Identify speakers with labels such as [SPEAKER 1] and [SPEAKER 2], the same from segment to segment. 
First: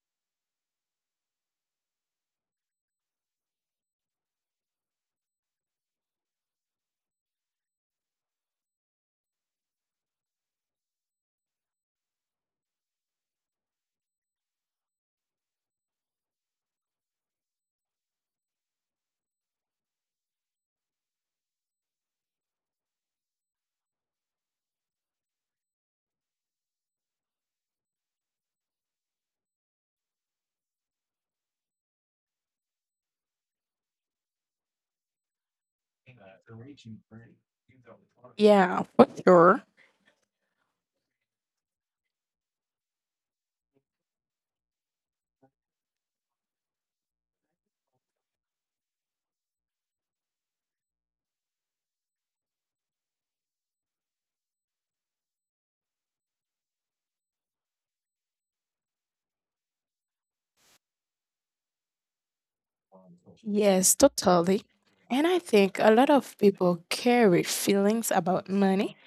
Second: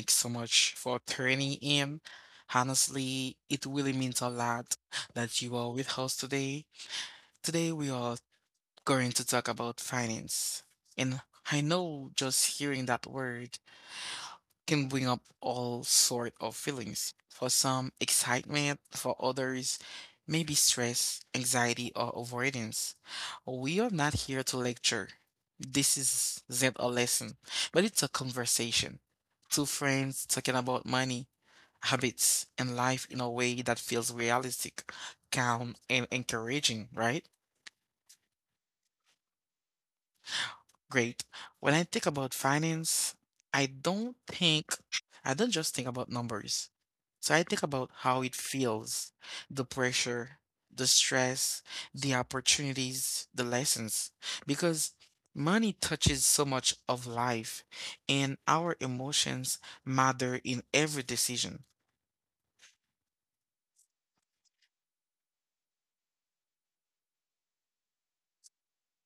[SPEAKER 1] Thanks so much for tuning in. Honestly, it really means a lot that you are with us today. Today, we are going to talk about finance. And I know just hearing that word can bring up all sort of feelings. For some, excitement, for others, maybe stress, anxiety, or avoidance. We are not here to lecture. This is not a lesson, but it's a conversation. Two friends talking about money, habits, and life in a way that feels realistic, calm, and encouraging, right?
[SPEAKER 2] Yeah, for sure.
[SPEAKER 1] Great. When I think about finance, I don't think, I don't just think about numbers. So I think about how it feels, the pressure, the stress, the opportunities, the lessons, because money touches so much of life and our emotions matter in every decision.
[SPEAKER 2] Yes, totally. And I think a lot of people carry feelings about money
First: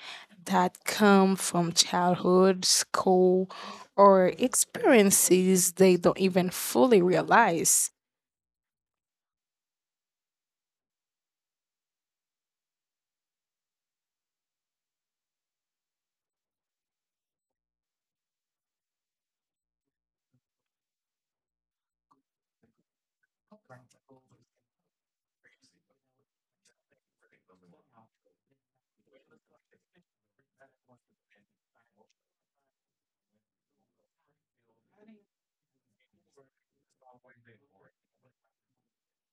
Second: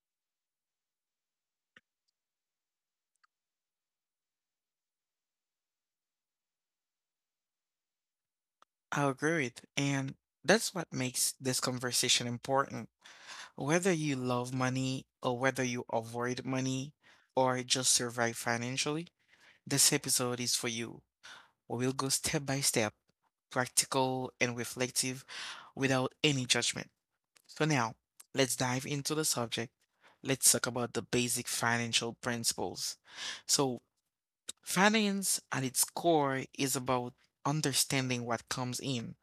[SPEAKER 2] that come from childhood, school, or experiences they don't even fully realize.
[SPEAKER 1] I agree with, and that's what makes this conversation important. Whether you love money or whether you avoid money or just survive financially, this episode is for you. We will go step by step, practical and reflective without any judgment. So now, let's dive into the subject. Let's talk about the basic financial principles. So, finance at its core is about understanding what comes in,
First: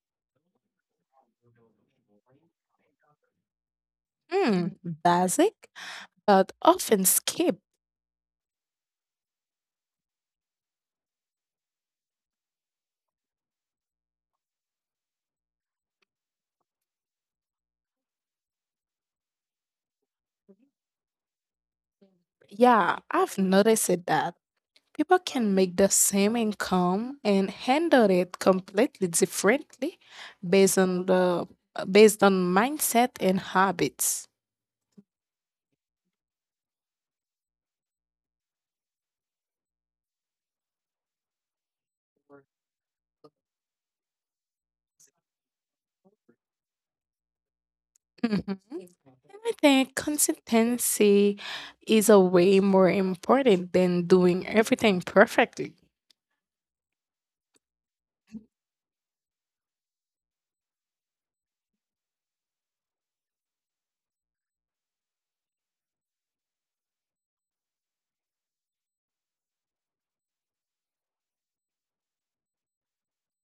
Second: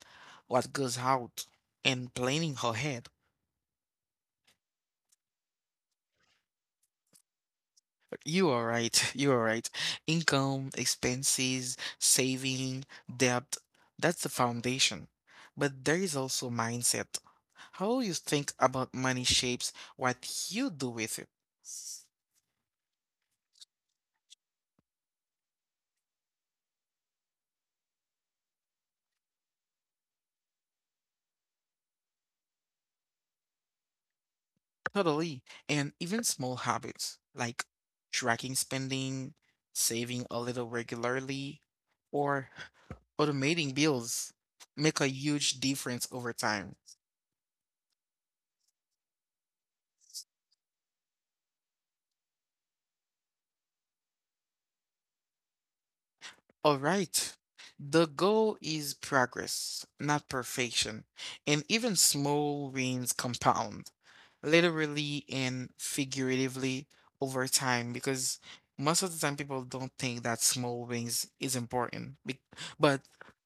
[SPEAKER 1] what goes out, and planning ahead.
[SPEAKER 2] Hmm, basic, but often skip.
[SPEAKER 1] You are right. You are right. Income, expenses, saving, debt, that's the foundation. But there is also mindset. How you think about money shapes what you do with it.
[SPEAKER 2] Yeah, I've noticed it that. People can make the same income and handle it completely differently based on the based on mindset and habits.
[SPEAKER 1] Totally. And even small habits like tracking spending, saving a little regularly, or automating bills make a huge difference over time.
[SPEAKER 2] Mhm. And I think consistency is a way more important than doing everything perfectly.
[SPEAKER 1] All right. The goal is progress, not perfection, and even small wins compound, literally and figuratively over time, because most of the time people don't think that small wins is important. But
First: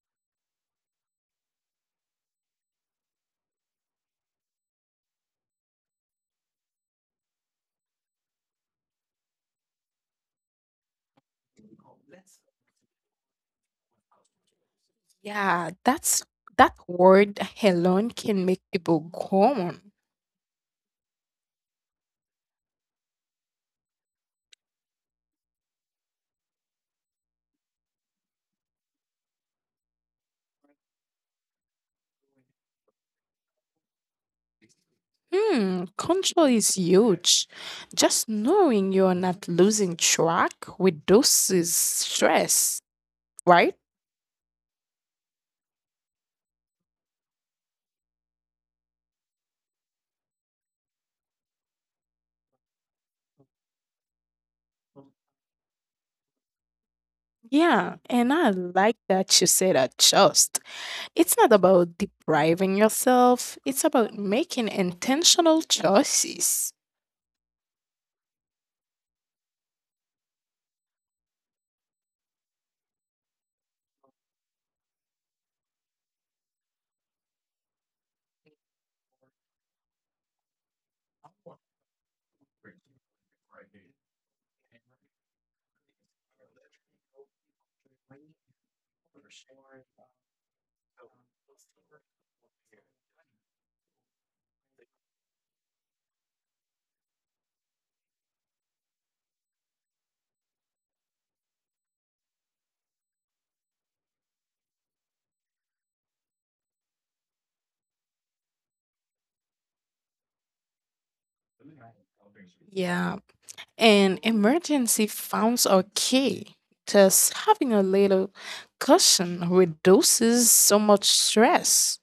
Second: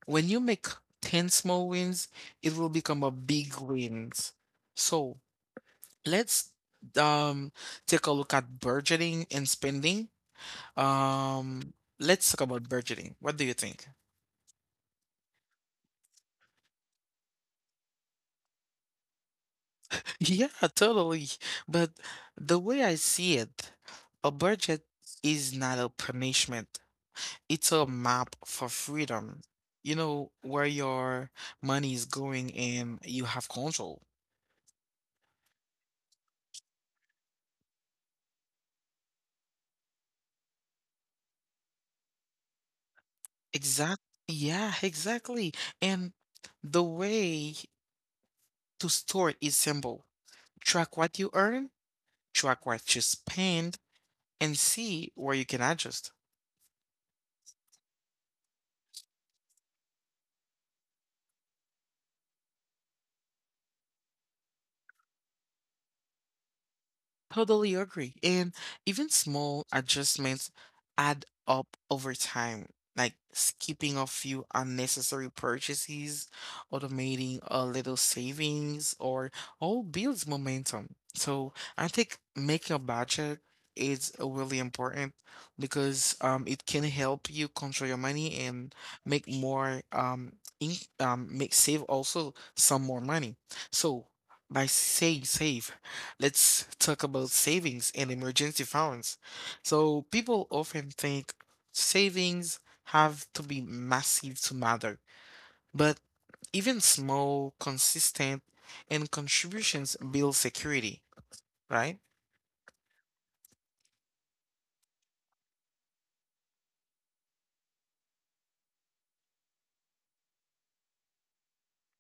[SPEAKER 1] when you make 10 small wins, it will become a big wins. So let's um take a look at budgeting and spending. Um, let's talk about budgeting. What do you think?
[SPEAKER 2] Yeah, that word alone can make people go on.
[SPEAKER 1] Yeah, totally. But the way I see it, a budget is not a punishment. It's a map for freedom. You know, where your money is going and you have control.
[SPEAKER 2] Hmm, control is huge. Just knowing you're not losing track reduces stress, right?
[SPEAKER 1] Exact. Yeah, exactly. And the way to store it is simple. Track what you earn, track what you spend, and see where you can adjust.
[SPEAKER 2] Yeah, and I like that you said adjust. It's not about depriving yourself, it's about making intentional choices.
[SPEAKER 1] Totally agree. And even small adjustments add up over time, like skipping a few unnecessary purchases, automating a little savings, or all builds momentum. So I think making a budget is really important because it can help you control your money and make more um, in, make save also some more money. So by saying save. Let's talk about savings and emergency funds. So, people often think savings have to be massive to matter, but even small, consistent, and contributions build security, right?
[SPEAKER 2] Yeah, and emergency funds are key. Just having a little cushion reduces so much stress.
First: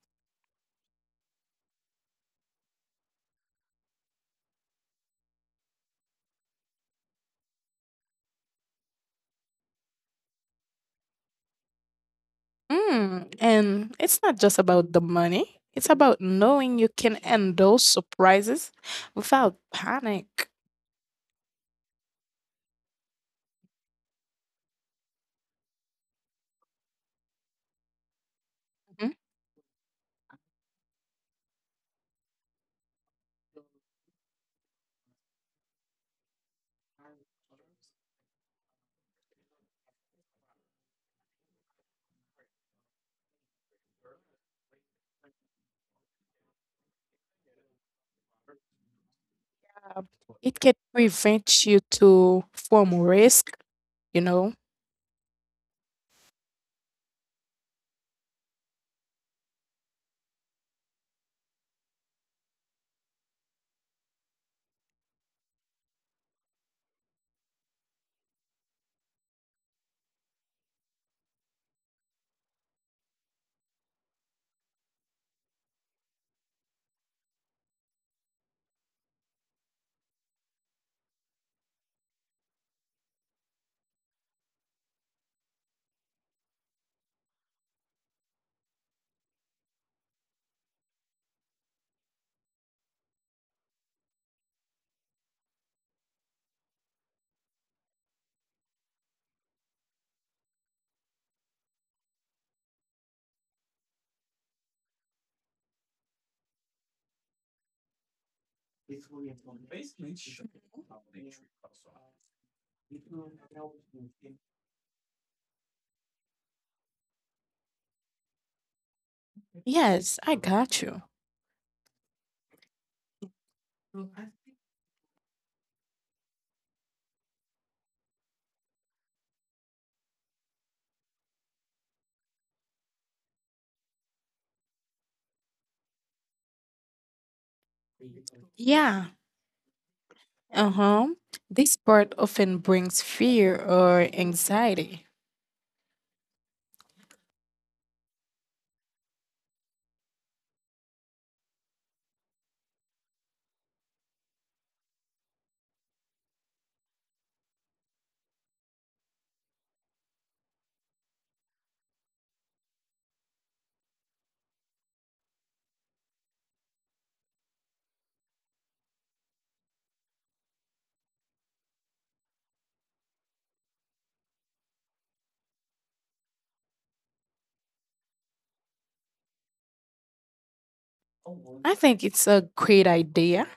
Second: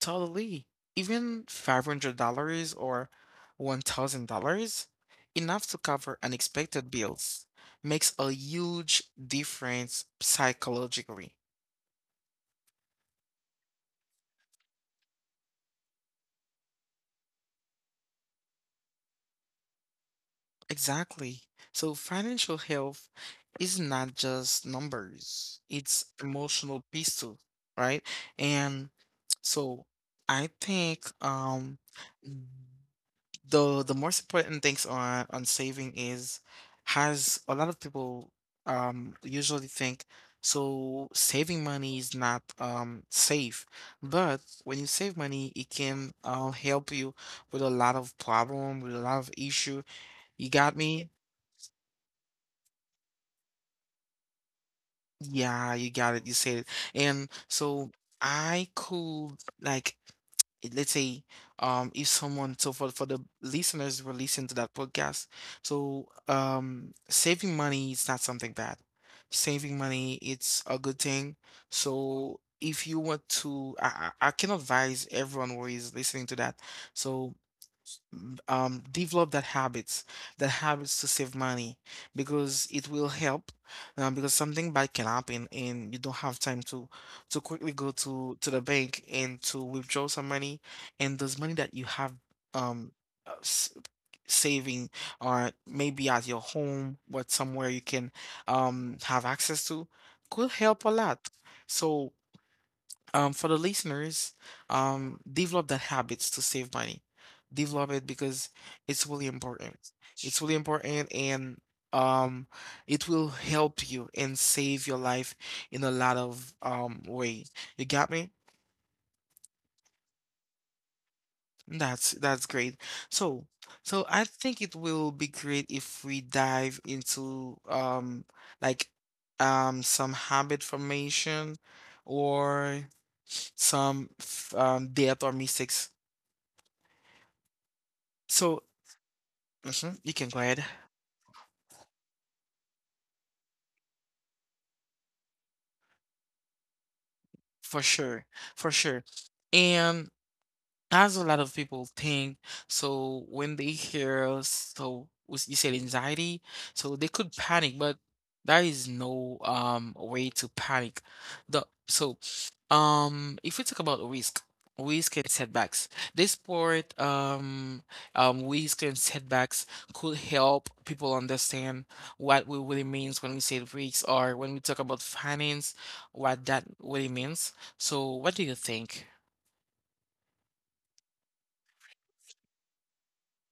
[SPEAKER 1] Totally. Even $500 or $1,000, enough to cover unexpected bills, makes a huge difference psychologically.
[SPEAKER 2] Mm, and it's not just about the money, it's about knowing you can endure surprises without panic.
[SPEAKER 1] Exactly. So financial health is not just numbers, it's emotional peace too, right? And
[SPEAKER 2] Mhm.
[SPEAKER 1] so I think the the most important things on saving is has a lot of people usually think so saving money is not safe, but when you save money, it can help you with a lot of problem, with a lot of issue.
[SPEAKER 2] Um,
[SPEAKER 1] You
[SPEAKER 2] It can
[SPEAKER 1] got me?
[SPEAKER 2] prevent you to form risk, you know?
[SPEAKER 1] Yeah, you got it. You said it. And so I could like let's say if someone so for the listeners who are listening to that podcast, so saving money is not something bad. Saving money it's a good thing. So if you want to I can advise everyone who is listening to that. So develop that habits to save money because it will help. Because something bad can happen and you don't have time to quickly go to the bank and to withdraw some money, and those money that you have um uh, s- saving or maybe at your home, but somewhere you can have access to could help a lot. So for the listeners, develop that habits to save money. Develop it because it's really important. It's really important and um it will help you and save your life in a lot of ways. You got me?
[SPEAKER 2] Yes, I got you.
[SPEAKER 1] That's great. So so I think it will be great if we dive into like some habit formation or some death or mistakes. So
[SPEAKER 2] Yeah.
[SPEAKER 1] you can go
[SPEAKER 2] Uh
[SPEAKER 1] ahead
[SPEAKER 2] huh. This part often brings fear or anxiety.
[SPEAKER 1] for sure, for sure. And as a lot of people think, so when they hear, so you said anxiety, so they could panic, but there is no way to panic. The so if we talk about risk, and setbacks, this sport risk and setbacks could help people understand what we really means when we say risk or when we talk about finance, what that really means. So what do you think?
[SPEAKER 2] I think it's a great idea.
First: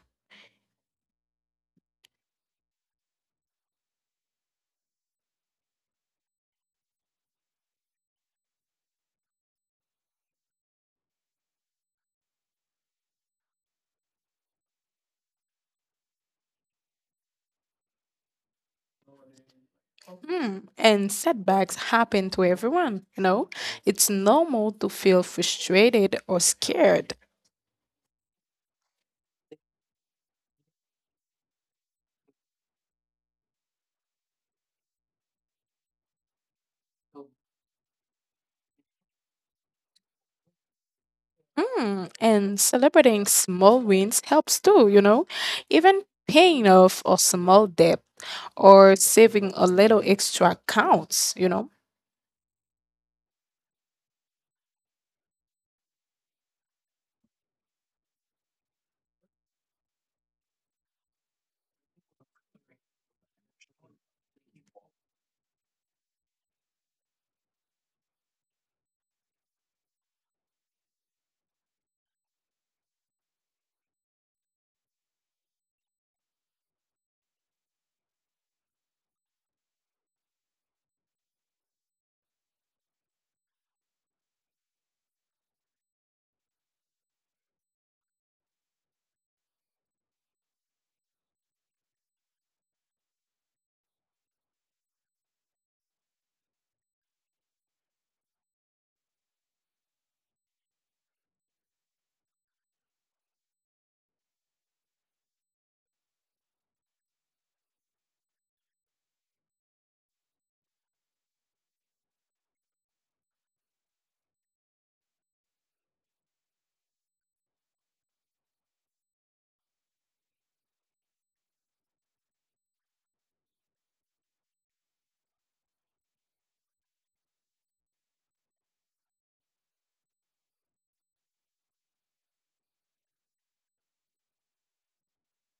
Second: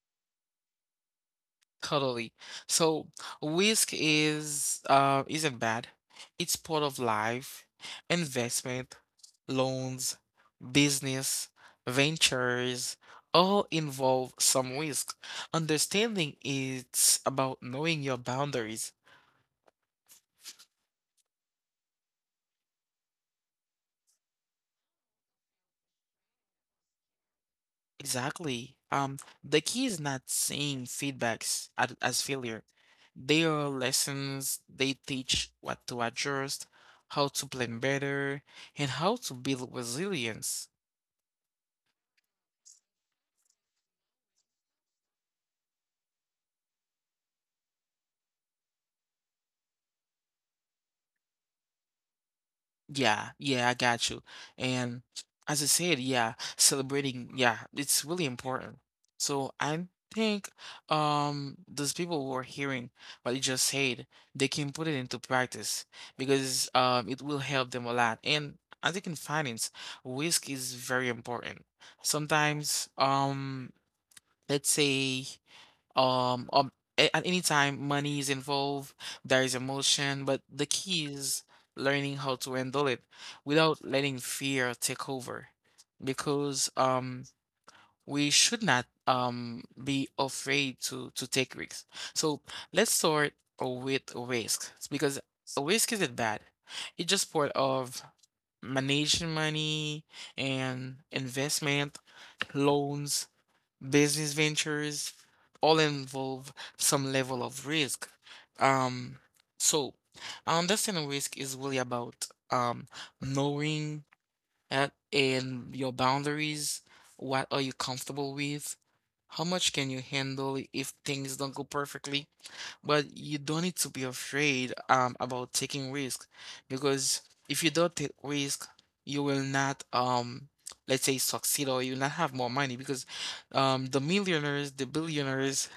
[SPEAKER 1] Totally. So risk is isn't bad. It's part of life, investment, loans, business, ventures, all involve some risk. Understanding it's about knowing your boundaries.
[SPEAKER 2] Hmm. And setbacks happen to everyone, you know? It's normal to feel frustrated or scared.
[SPEAKER 1] Exactly. The key is not seeing feedbacks as failure. They are lessons. They teach what to adjust, how to plan better, and how to build resilience.
[SPEAKER 2] Mm, and celebrating small wins helps too, you know? Even paying off a small debt or saving a little extra counts, you know?
[SPEAKER 1] Yeah, yeah, I got you. And as I said, yeah, celebrating, yeah, it's really important. So I think those people who are hearing what you just said, they can put it into practice because it will help them a lot. And as you can finance, risk is very important. Sometimes, let's say um, um at any time money is involved, there is emotion, but the key is learning how to handle it without letting fear take over. Because we should not be afraid to take risks. So let's start with risk because risk isn't bad. It's just part of managing money and investment, loans. Business ventures all involve some level of risk. Um, so understanding risk is really about knowing that and your boundaries. What are you comfortable with? How much can you handle if things don't go perfectly? But you don't need to be afraid about taking risk because if you don't take risk, you will not let's say succeed or you'll not have more money because the millionaires, the billionaires,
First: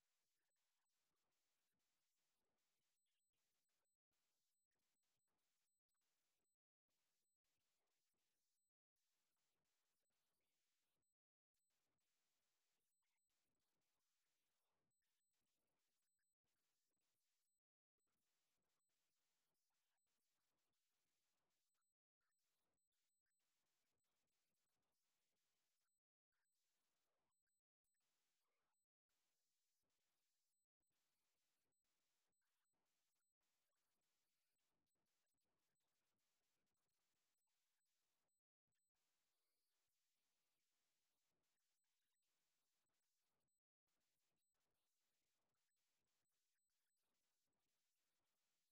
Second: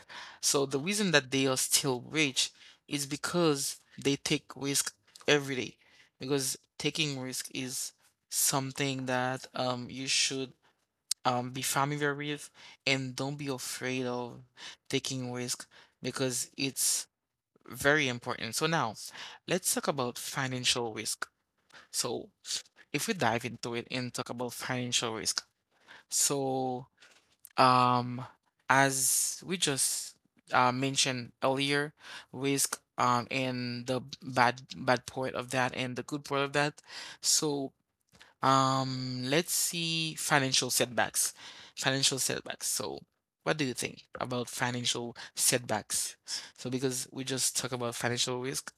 [SPEAKER 1] so the reason that they are still rich is because they take risk every day because taking risk is something that you should be familiar with and don't be afraid of taking risk because it's very important. So now, let's talk about financial risk. So if we dive into it and talk about financial risk, so um, as we just mentioned earlier, risk and the bad part of that and the good part of that. So let's see financial setbacks. Financial setbacks. So what do you think about financial setbacks? So because we just talk about financial risk.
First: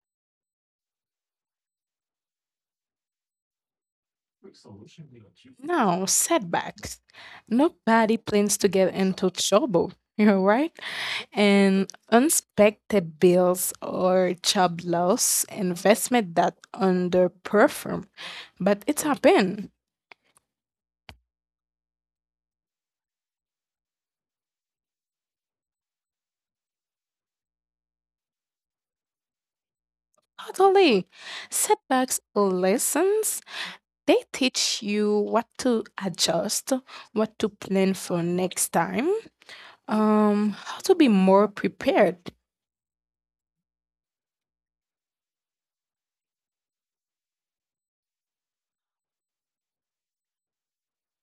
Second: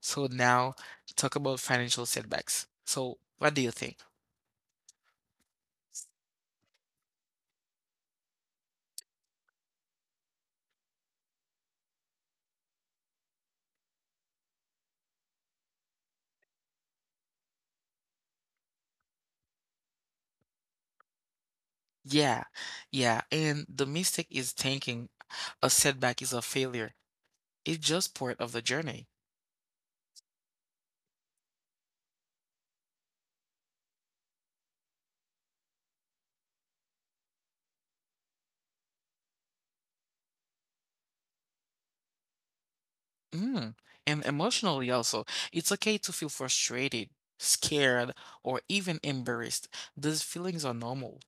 [SPEAKER 1] So now talk about financial setbacks. So what do you think?
[SPEAKER 2] No, setbacks. Nobody plans to get into trouble, you're right. And unexpected bills or job loss, investment that underperform. But it's happened.
[SPEAKER 1] Yeah, yeah. And the mistake is thinking a setback is a failure. It's just part of the journey.
[SPEAKER 2] Totally. Setbacks or lessons, they teach you what to adjust, what to plan for next time, how to be more prepared.
[SPEAKER 1] Mm. And emotionally also, it's okay to feel frustrated, scared, or even embarrassed. Those feelings are normal.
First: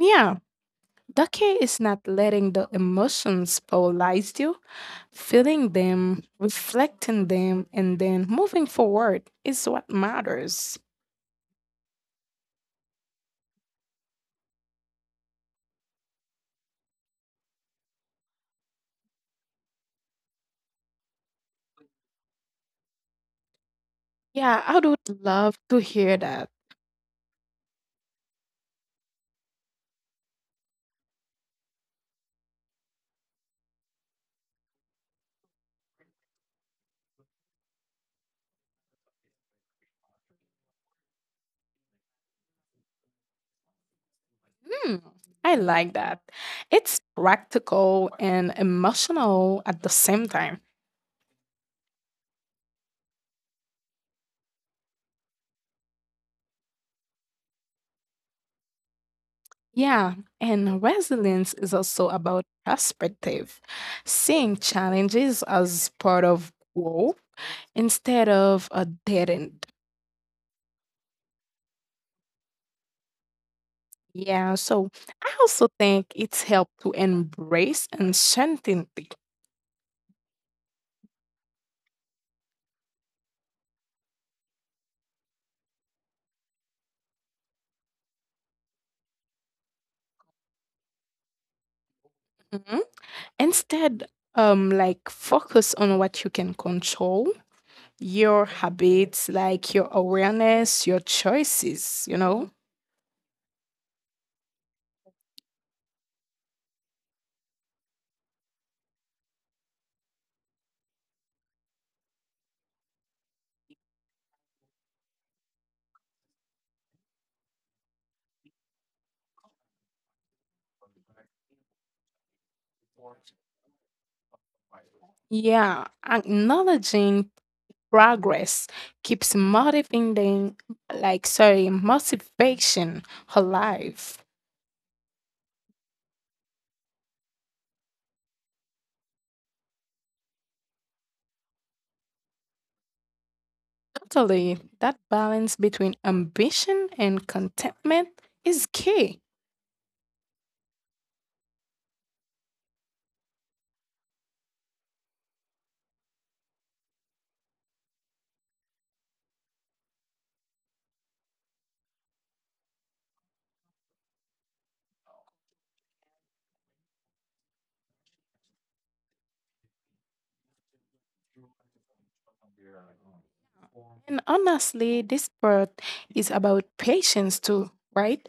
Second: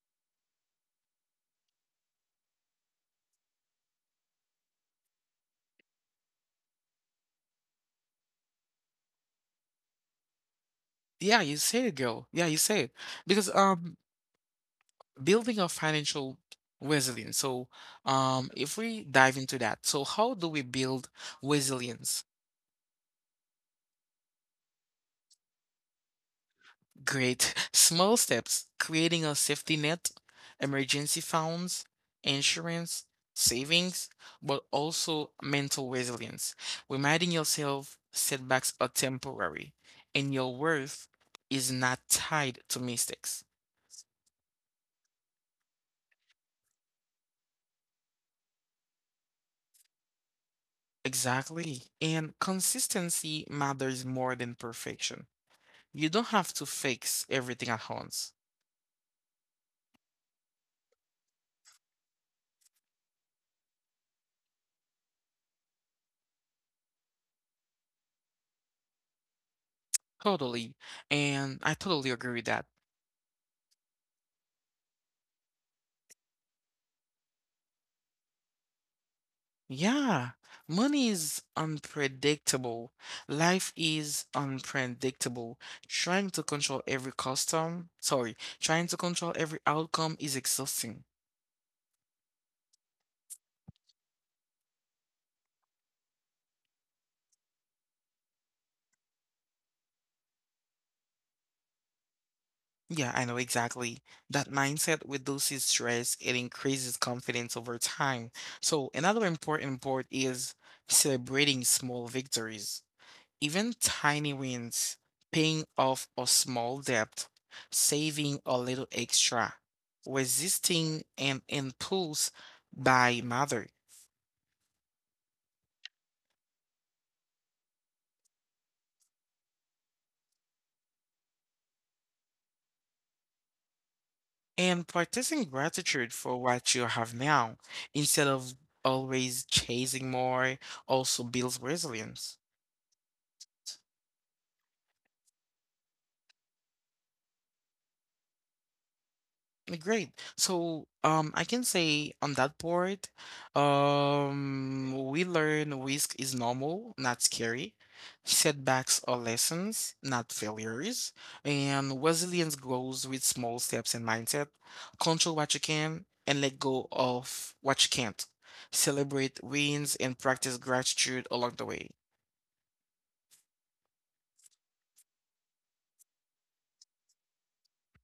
[SPEAKER 2] Yeah, Ducky is not letting the emotions paralyze you. Feeling them, reflecting them, and then moving forward is what matters.
[SPEAKER 1] Yeah, you say it, girl. Yeah, you say it. Because building our financial resilience. So, if we dive into that, so how do we build resilience?
[SPEAKER 2] Yeah, I would love to hear that.
[SPEAKER 1] Great. Small steps, creating a safety net, emergency funds, insurance, savings, but also mental resilience. Reminding yourself setbacks are temporary and your worth is not tied to mistakes.
[SPEAKER 2] Hmm, I like that. It's practical and emotional at the same time.
[SPEAKER 1] Exactly. And consistency matters more than perfection. You don't have to fix everything at once.
[SPEAKER 2] Yeah, and resilience is also about perspective, seeing challenges as part of growth instead of a dead end.
[SPEAKER 1] Totally. And I totally agree with that.
[SPEAKER 2] Yeah, so I also think it's helped to embrace uncertainty.
[SPEAKER 1] Yeah, money is unpredictable. Life is unpredictable. Trying to control every custom, sorry, Trying to control every outcome is exhausting.
[SPEAKER 2] Mhm. Instead, like focus on what you can control, your habits, like your awareness, your choices, you know.
[SPEAKER 1] Yeah, I know exactly. That mindset reduces stress, it increases confidence over time. So another important part is celebrating small victories. Even tiny wins, paying off a small debt, saving a little extra, resisting an impulse by mother,
[SPEAKER 2] Yeah, acknowledging progress keeps motivating, motivation alive.
[SPEAKER 1] and practicing gratitude for what you have now instead of always chasing more also builds resilience.
[SPEAKER 2] Totally, that balance between ambition and contentment is key.
[SPEAKER 1] Great. So, I can say on that board, we learn risk is normal, not scary. Setbacks are lessons, not failures. And resilience grows with small steps and mindset. Control what you can and let go of what you can't. Celebrate wins and practice gratitude along the way.
[SPEAKER 2] And honestly, this part is about patience too, right?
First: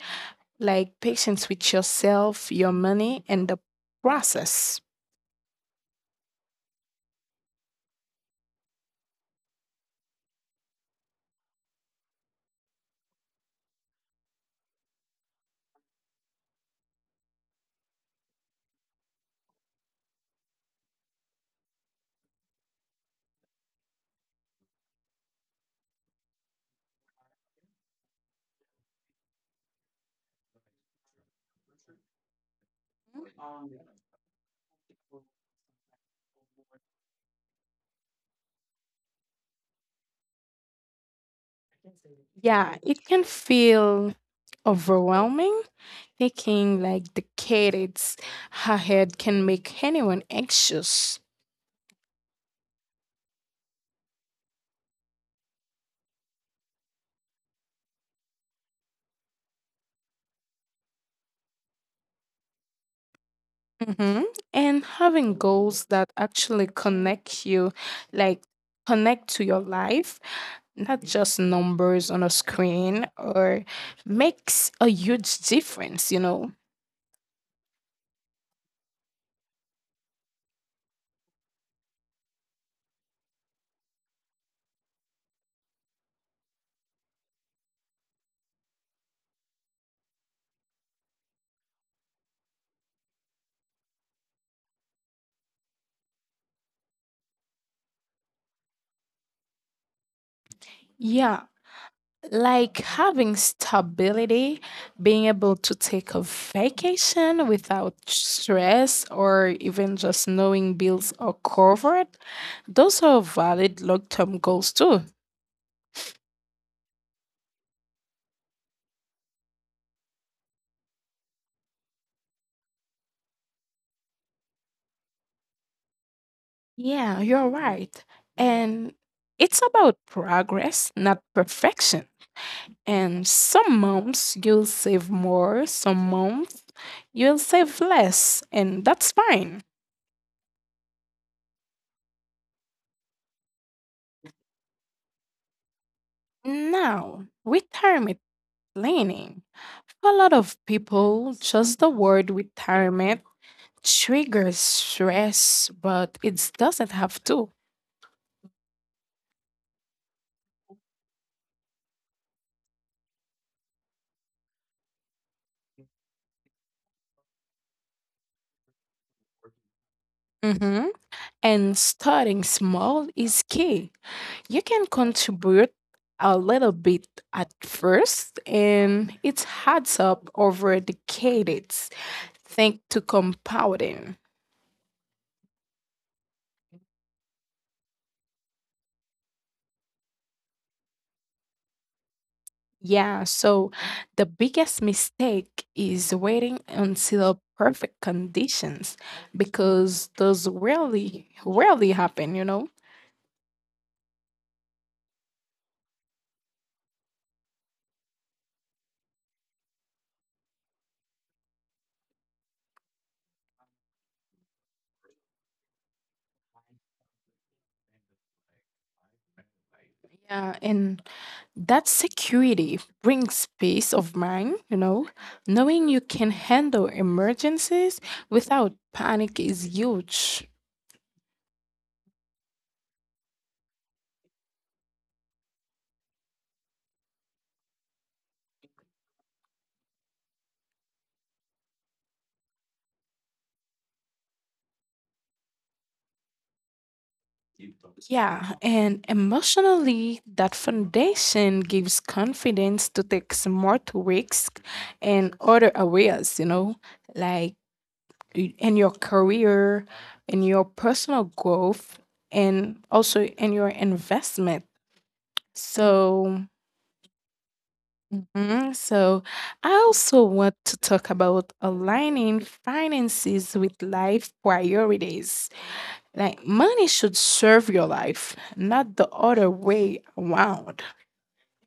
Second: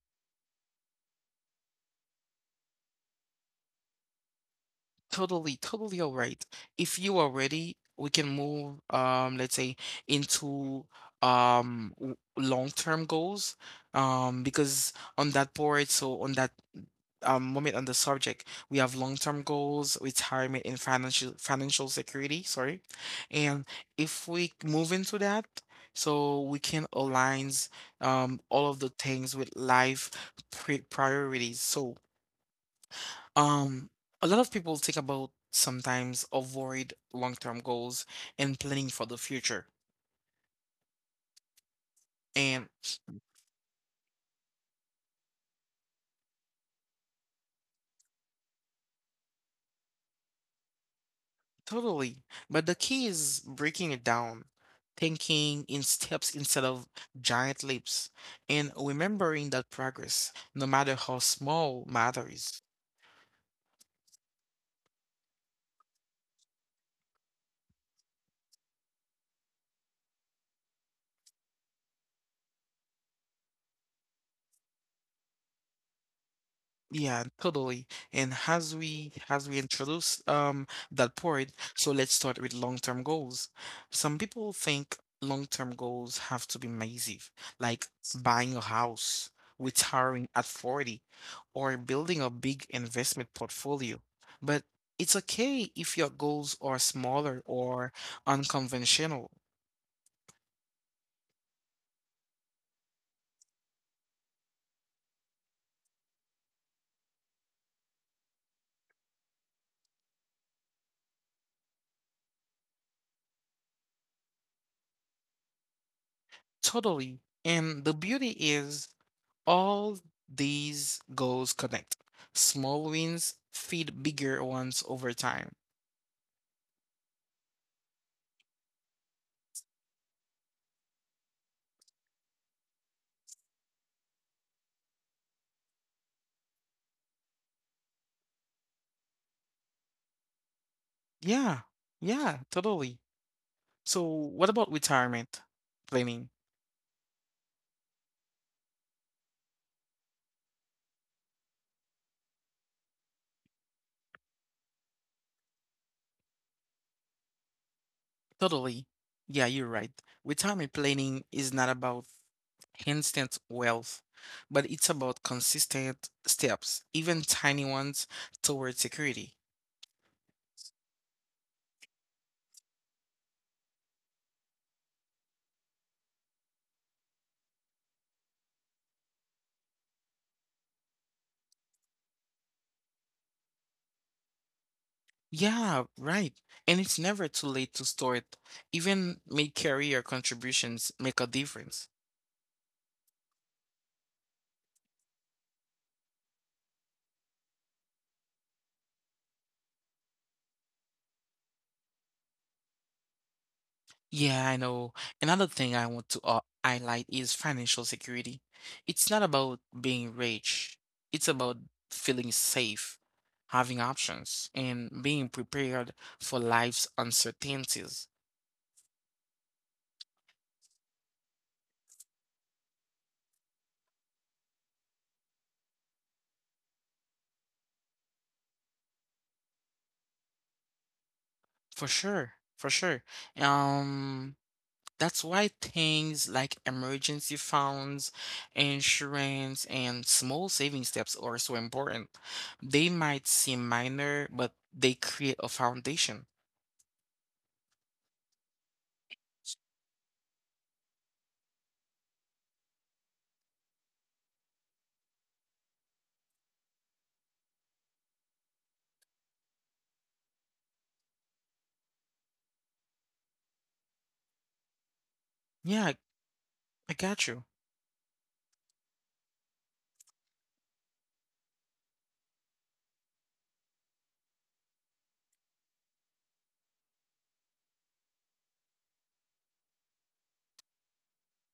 [SPEAKER 2] Like patience with yourself, your money, and the process.
[SPEAKER 1] Totally, totally all right. If you are ready, we can move, let's say, into long-term goals. Because on that board, so on that moment on the subject, we have long-term goals, retirement, and financial security, sorry. And if we move into that, so we can align all of the things with life priorities. So um, a lot of people think about sometimes avoid long-term goals and planning for the future. And
[SPEAKER 2] Yeah, it can feel overwhelming thinking like the decades ahead can make anyone anxious.
[SPEAKER 1] totally, but the key is breaking it down, thinking in steps instead of giant leaps, and remembering that progress, no matter how small, matters.
[SPEAKER 2] Mm-hmm. And having goals that actually connect you, like connect to your life, not just numbers on a screen, or makes a huge difference, you know?
[SPEAKER 1] Yeah, totally. And as we introduce that point, so let's start with long-term goals. Some people think long-term goals have to be massive, like buying a house, retiring at 40, or building a big investment portfolio. But it's okay if your goals are smaller or unconventional.
[SPEAKER 2] Yeah, like having stability, being able to take a vacation without stress, or even just knowing bills are covered. Those are valid long term goals too.
[SPEAKER 1] Totally. And the beauty is all these goals connect. Small wins feed bigger ones over time.
[SPEAKER 2] Yeah, you're right. And it's about progress, not perfection. And some months you'll save more, some months you'll save less, and that's fine.
[SPEAKER 1] Yeah, yeah, totally. So, what about retirement planning?
[SPEAKER 2] Now, retirement planning. For a lot of people, just the word retirement triggers stress, but it doesn't have to.
[SPEAKER 1] Totally. Yeah, you're right. Retirement planning is not about instant wealth, but it's about consistent steps, even tiny ones, toward security.
[SPEAKER 2] Mhm. And starting small is key. You can contribute a little bit at first, and it adds up over decades thanks to compounding.
[SPEAKER 1] Yeah, right. And it's never too late to start. Even mid-career contributions make a difference.
[SPEAKER 2] Yeah, so the biggest mistake is waiting until perfect conditions because those rarely happen, you know?
[SPEAKER 1] Yeah, I know. Another thing I want to highlight is financial security. It's not about being rich, it's about feeling safe, having options, and being prepared for life's uncertainties.
[SPEAKER 2] Yeah, and that security brings peace of mind, you know. Knowing you can handle emergencies without panic is huge.
[SPEAKER 1] For sure, for sure. Um, that's why things like emergency funds, insurance, and small saving steps are so important. They might seem minor, but they create a foundation.
[SPEAKER 2] Yeah, and emotionally, that foundation gives confidence to take smart risks in other areas, you know, like in your career, in your personal growth, and also in your investment.
[SPEAKER 1] Yeah, I
[SPEAKER 2] So,
[SPEAKER 1] I got you.
[SPEAKER 2] mhm, so I also want to talk about aligning finances with life priorities. Like money should serve your life, not the other way around.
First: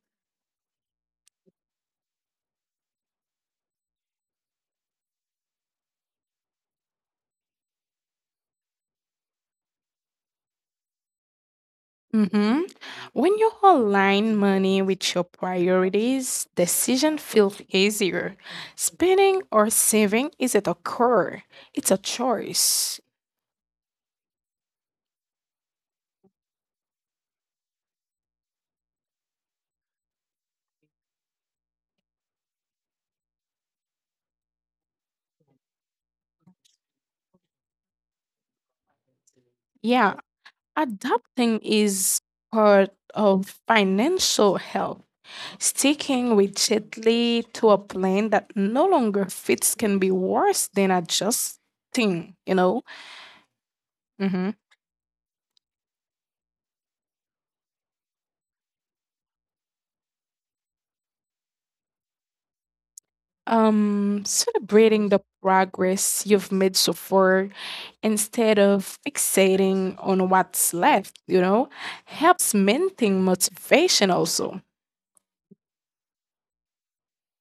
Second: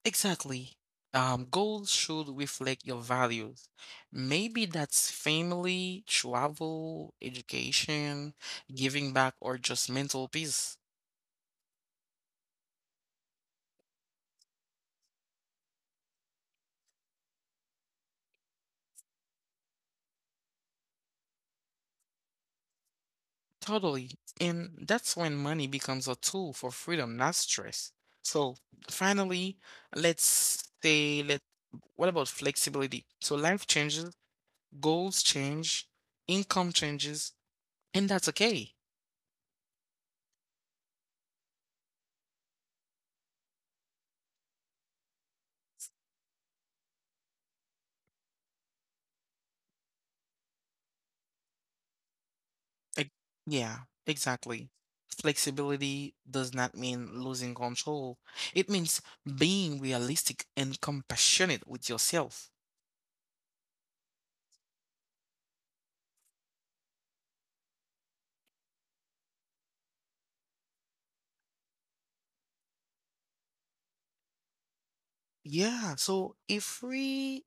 [SPEAKER 1] Exactly. Goals should reflect your values. Maybe that's family, travel, education, giving back, or just mental peace.
[SPEAKER 2] Mm-hmm. When you align money with your priorities, decision feels easier. Spending or saving isn't a core; it's a choice.
[SPEAKER 1] Totally. And that's when money becomes a tool for freedom, not stress. So finally, let what about flexibility? So life changes, goals change, income changes, and that's okay.
[SPEAKER 2] Yeah, adapting is part of financial health. Sticking rigidly to a plan that no longer fits can be worse than adjusting, you know.
[SPEAKER 1] Ex- Yeah,
[SPEAKER 2] Mm-hmm.
[SPEAKER 1] exactly. Flexibility does not mean losing control. It means being realistic and compassionate with yourself.
[SPEAKER 2] Um, celebrating the progress you've made so far instead of fixating on what's left, you know, helps maintain motivation also.
[SPEAKER 1] Yeah, so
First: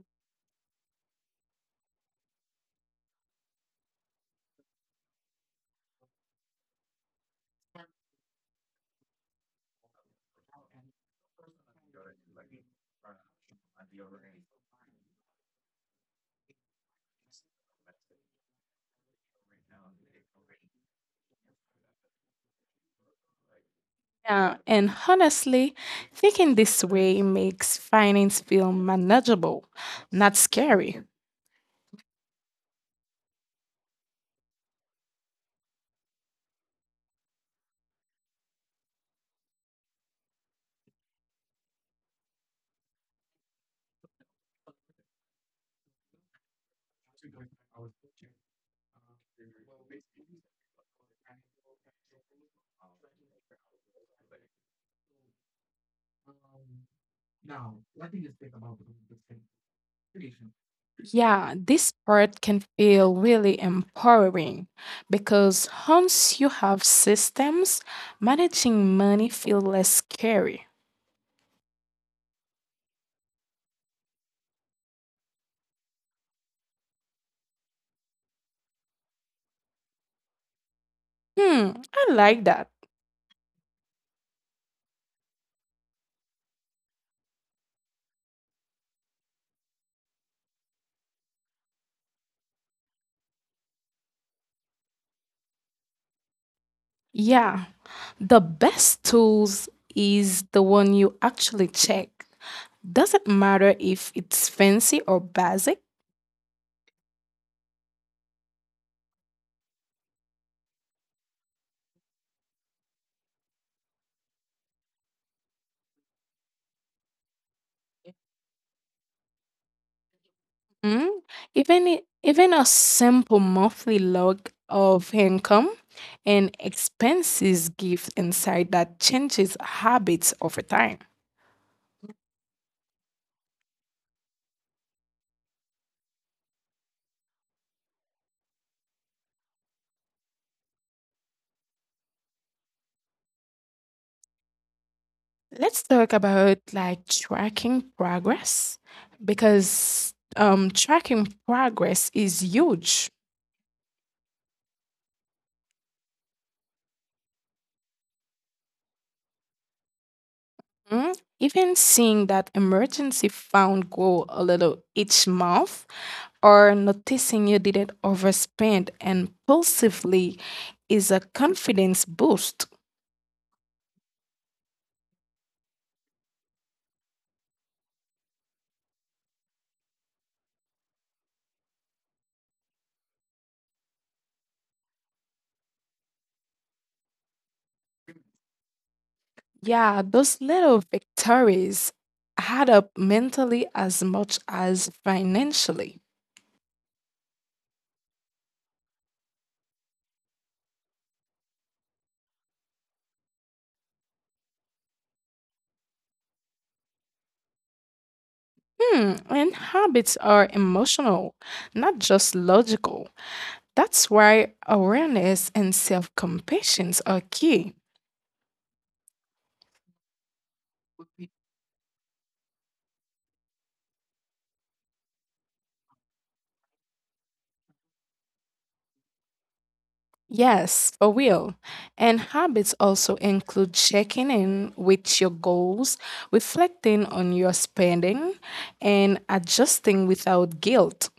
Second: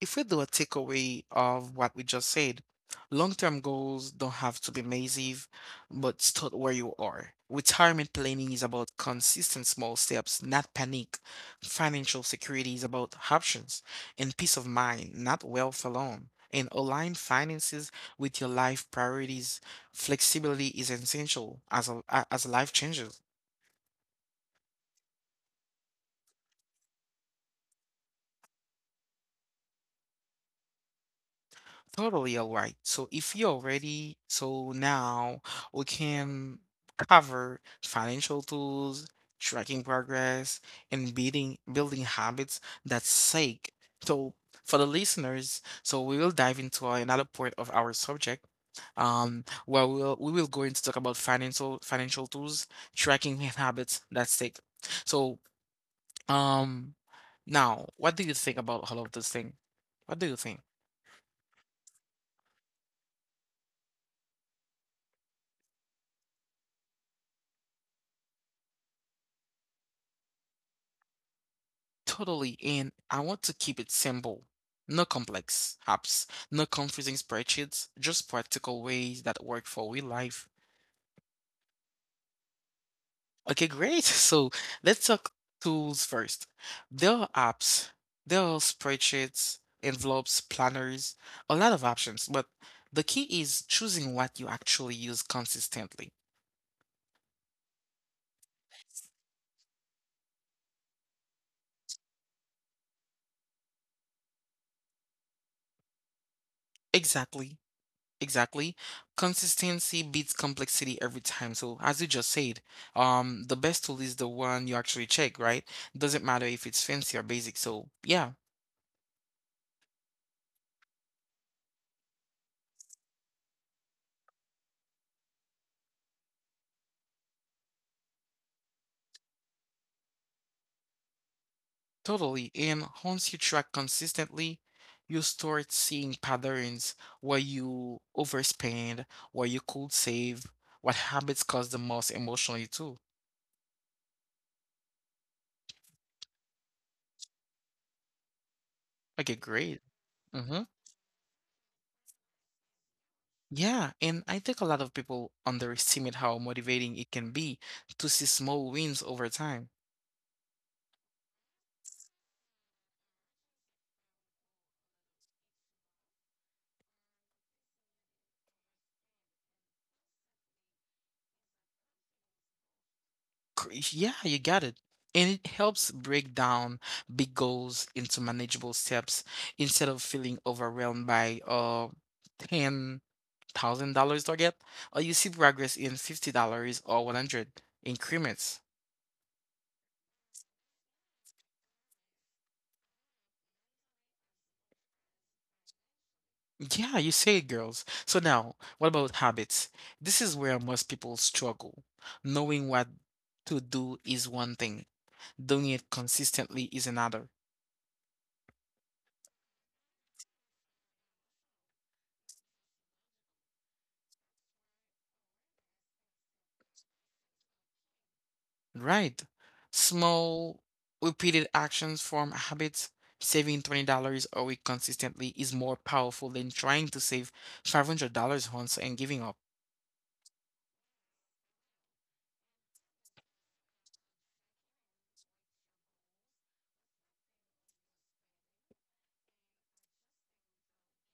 [SPEAKER 1] if we do a takeaway of what we just said, long-term goals don't have to be massive, but start where you are. Retirement planning is about consistent small steps, not panic. Financial security is about options and peace of mind, not wealth alone. And align finances with your life priorities. Flexibility is essential as as life changes.
[SPEAKER 2] Yeah, and honestly, thinking this way makes finance feel manageable, not scary.
[SPEAKER 1] Totally, all right. So if you're ready, so now we can cover financial tools, tracking progress, and building habits that sake. So for the listeners, so we will dive into another part of our subject. Where we will go into talk about financial tools, tracking and habits that sake. So um now, what do you think about all of this thing? What do you think?
[SPEAKER 2] Yeah, this part can feel really empowering because once you have systems, managing money feel less scary.
[SPEAKER 1] Totally, and I want to keep it simple. No complex apps, no confusing spreadsheets, just practical ways that work for real life.
[SPEAKER 2] Hmm, I like that.
[SPEAKER 1] Okay, great. So let's talk tools first. There are apps, there are spreadsheets, envelopes, planners, a lot of options, but the key is choosing what you actually use consistently.
[SPEAKER 2] Yeah, the best tools is the one you actually check. Doesn't matter if it's fancy or basic.
[SPEAKER 1] Exactly. Exactly. Consistency beats complexity every time. So as you just said, the best tool is the one you actually check, right? Doesn't matter if it's fancy or basic. So yeah,
[SPEAKER 2] Mm, even a simple monthly log of income and expenses gives insight that changes habits over time.
[SPEAKER 1] totally. And once you track consistently, you start seeing patterns where you overspend, where you could save, what habits cause the most emotionally too.
[SPEAKER 2] Let's talk about like tracking progress
[SPEAKER 1] Okay, great.
[SPEAKER 2] because
[SPEAKER 1] Mm-hmm.
[SPEAKER 2] tracking progress is huge.
[SPEAKER 1] Yeah, and I think a lot of people underestimate how motivating it can be to see small wins over time.
[SPEAKER 2] Mm? Even seeing that emergency fund grow a little each month or noticing you didn't overspend and impulsively is a confidence boost.
[SPEAKER 1] Yeah, you got it. And it helps break down big goals into manageable steps instead of feeling overwhelmed by a $10,000 target, or you see progress in $50 or 100 increments.
[SPEAKER 2] Yeah, those little victories add up mentally as much as financially.
[SPEAKER 1] Yeah, you say it, girls. So now, what about habits? This is where most people struggle. Knowing what to do is one thing, doing it consistently is another.
[SPEAKER 2] Hmm, and habits are emotional, not just logical. That's why awareness and self compassion are key.
[SPEAKER 1] Right. Small, repeated actions form habits. Saving $20 a week consistently is more powerful than trying to save $500 once and giving up.
[SPEAKER 2] Yes, for real. And habits also include checking in with your goals, reflecting on your spending, and adjusting without guilt.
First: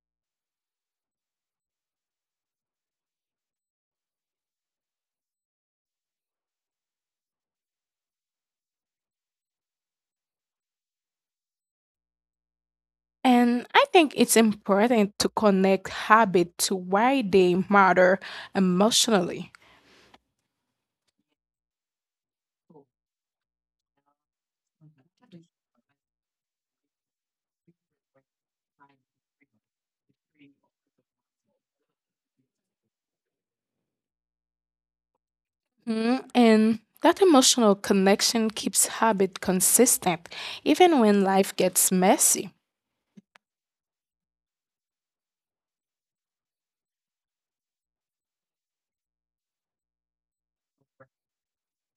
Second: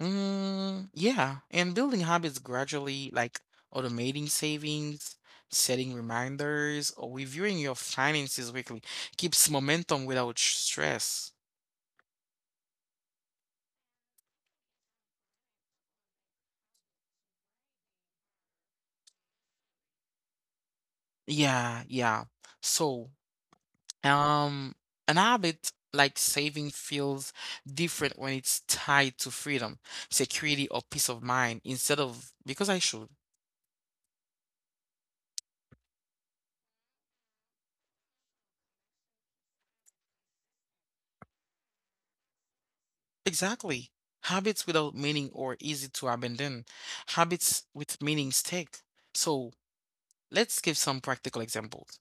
[SPEAKER 1] Mm, yeah, and building habits gradually, like automating savings, setting reminders, or reviewing your finances weekly, keeps momentum without stress.
[SPEAKER 2] And I think it's important to connect habit to why they matter emotionally.
[SPEAKER 1] Yeah, yeah. So, Um, an habit like saving feels different when it's tied to freedom, security, or peace of mind instead of because I should.
[SPEAKER 2] Mm, and that emotional connection keeps habit consistent, even when life gets messy.
[SPEAKER 1] Exactly. Habits without meaning or easy to abandon. Habits with meaning stick. So let's give some practical examples.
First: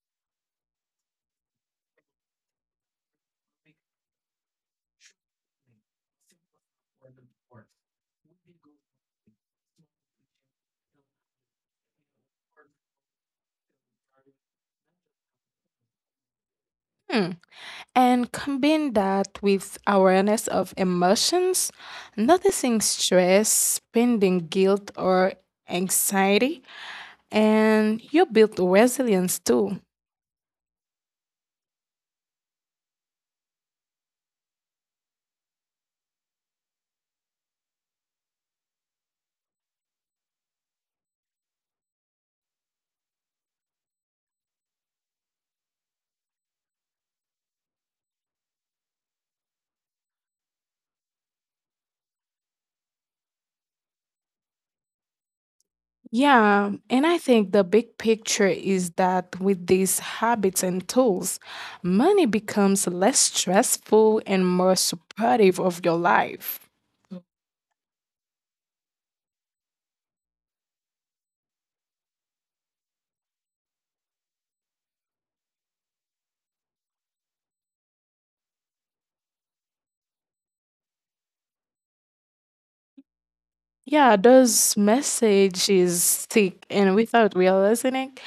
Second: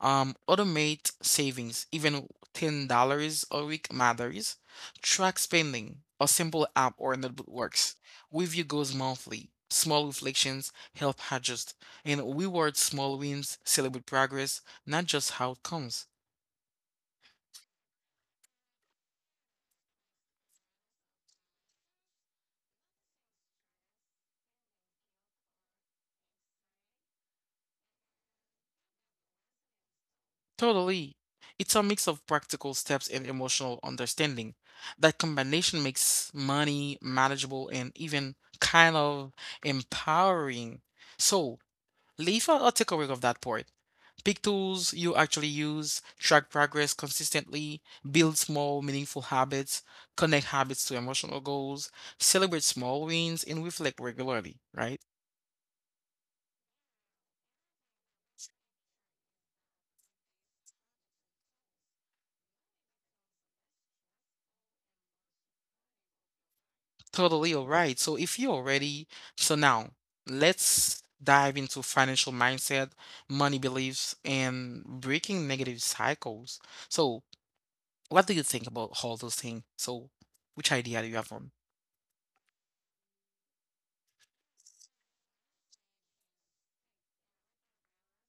[SPEAKER 1] Automate savings, even $10 a week matters. Track spending, a simple app or a notebook works. Review goals monthly. Small reflections help adjust and reward small wins, celebrate progress, not just outcomes.
[SPEAKER 2] Hmm. And combine that with awareness of emotions, noticing stress, pending guilt, or anxiety, and you built resilience too.
[SPEAKER 1] Totally. It's a mix of practical steps and emotional understanding. That combination makes money manageable and even kind of empowering. So, leave a takeaway of that part. Pick tools you actually use, track progress consistently, build small, meaningful habits, connect habits to emotional goals, celebrate small wins, and reflect regularly, right?
[SPEAKER 2] Yeah, and I think the big picture is that with these habits and tools, money becomes less stressful and more supportive of your life.
[SPEAKER 1] Totally, all right. So if you're ready, so now let's dive into financial mindset, money beliefs, and breaking negative cycles. So what do you think about all those things? So which idea do you have on?
[SPEAKER 2] Yeah, those messages stick, and without realizing it,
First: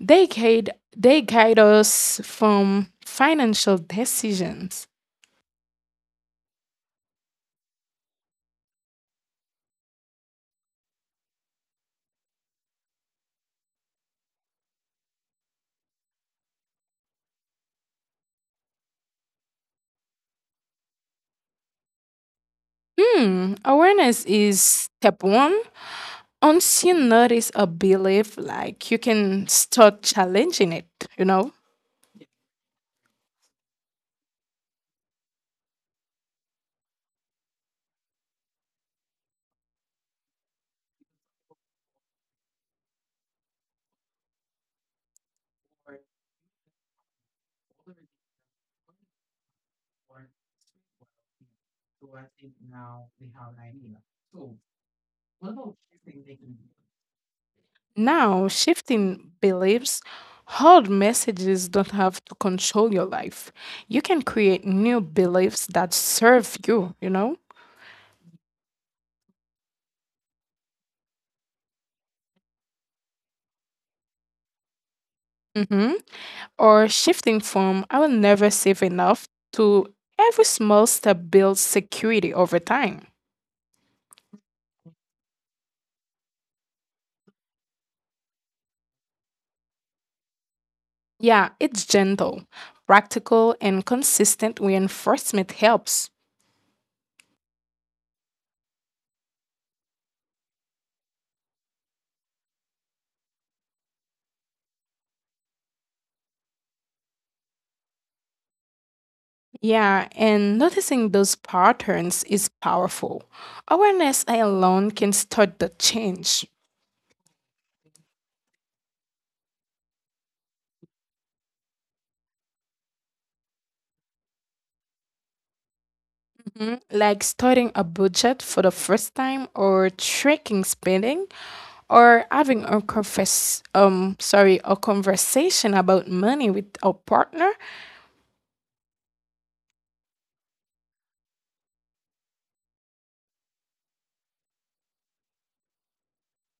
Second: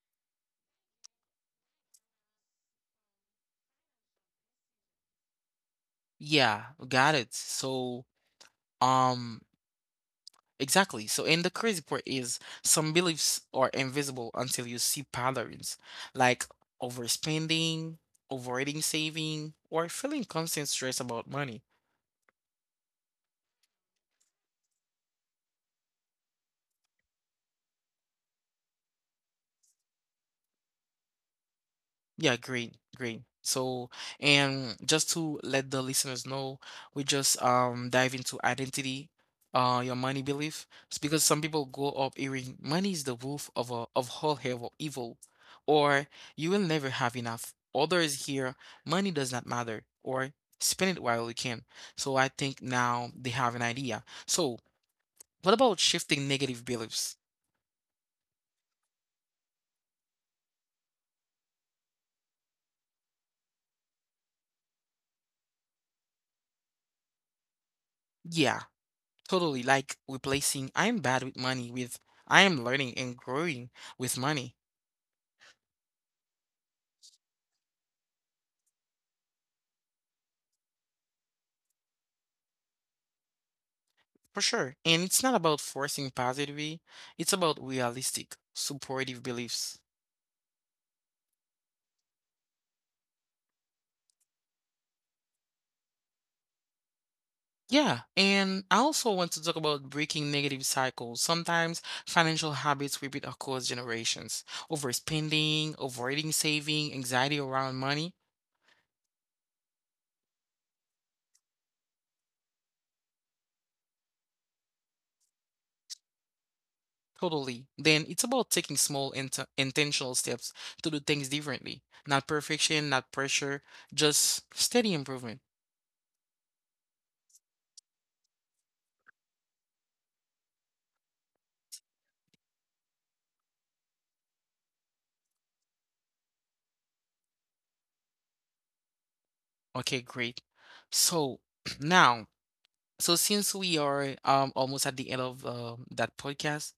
[SPEAKER 2] they guide they guide us from financial decisions.
[SPEAKER 1] Yeah, got it. So Um, exactly. So, and the crazy part is some beliefs are invisible until you see patterns like overspending, avoiding saving, or feeling constant stress about money.
[SPEAKER 2] Hmm, awareness is step one. Once you notice a belief, like you can start challenging it, you know?
[SPEAKER 1] Yeah, great, great. So, and just to let the listeners know, we just dive into identity, your money belief. It's because some people grow up hearing money is the wolf of a of all evil, evil, or you will never have enough. Others hear money does not matter, or spend it while you can. So I think now they have an idea. So, what about shifting negative beliefs?
[SPEAKER 2] Now, shifting beliefs, hard messages don't have to control your life. You can create new beliefs that serve you, you know?
[SPEAKER 1] Yeah. Totally, like replacing I'm bad with money with I am learning and growing with money,
[SPEAKER 2] Hmm. Or shifting from "I will never save enough" to "every small step builds security over time."
[SPEAKER 1] for sure. And it's not about forcing positivity, it's about realistic, supportive beliefs.
[SPEAKER 2] Yeah, it's gentle, practical, and consistent reinforcement helps.
[SPEAKER 1] Yeah, and I also want to talk about breaking negative cycles. Sometimes financial habits repeat across generations. Overspending, avoiding saving, anxiety around money.
[SPEAKER 2] Yeah, and noticing those patterns is powerful. Awareness alone can start the change.
[SPEAKER 1] Totally. Then it's about taking small intentional steps to do things differently. Not perfection, not pressure, just steady improvement.
[SPEAKER 2] Mhm. Like starting a budget for the first time, or tracking spending, or having a confess sorry a conversation about money with a partner.
[SPEAKER 1] Okay, great. So now, so since we are almost at the end of that podcast,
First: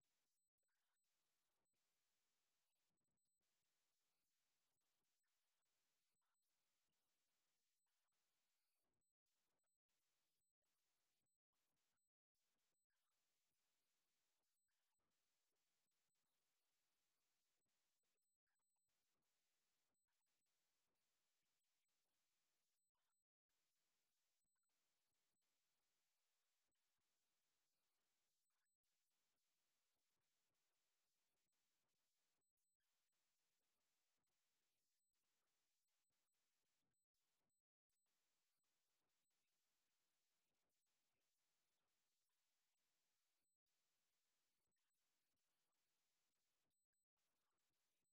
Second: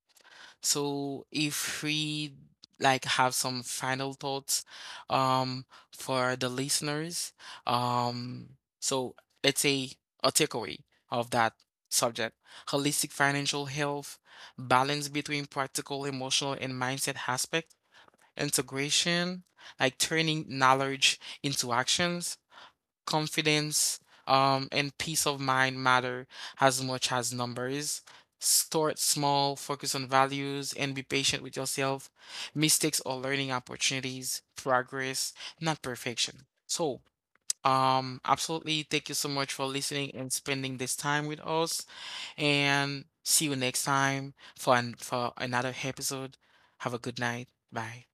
[SPEAKER 1] so if we like have some final thoughts um for the listeners, um so let's say a takeaway of that subject. Holistic financial health, balance between practical, emotional, and mindset aspect, integration, like turning knowledge into actions, confidence, and peace of mind matter as much as numbers. Start small, focus on values, and be patient with yourself. Mistakes are learning opportunities, progress, not perfection. So, absolutely, thank you so much for listening and spending this time with us. And see you next time for for another episode. Have a good night. Bye.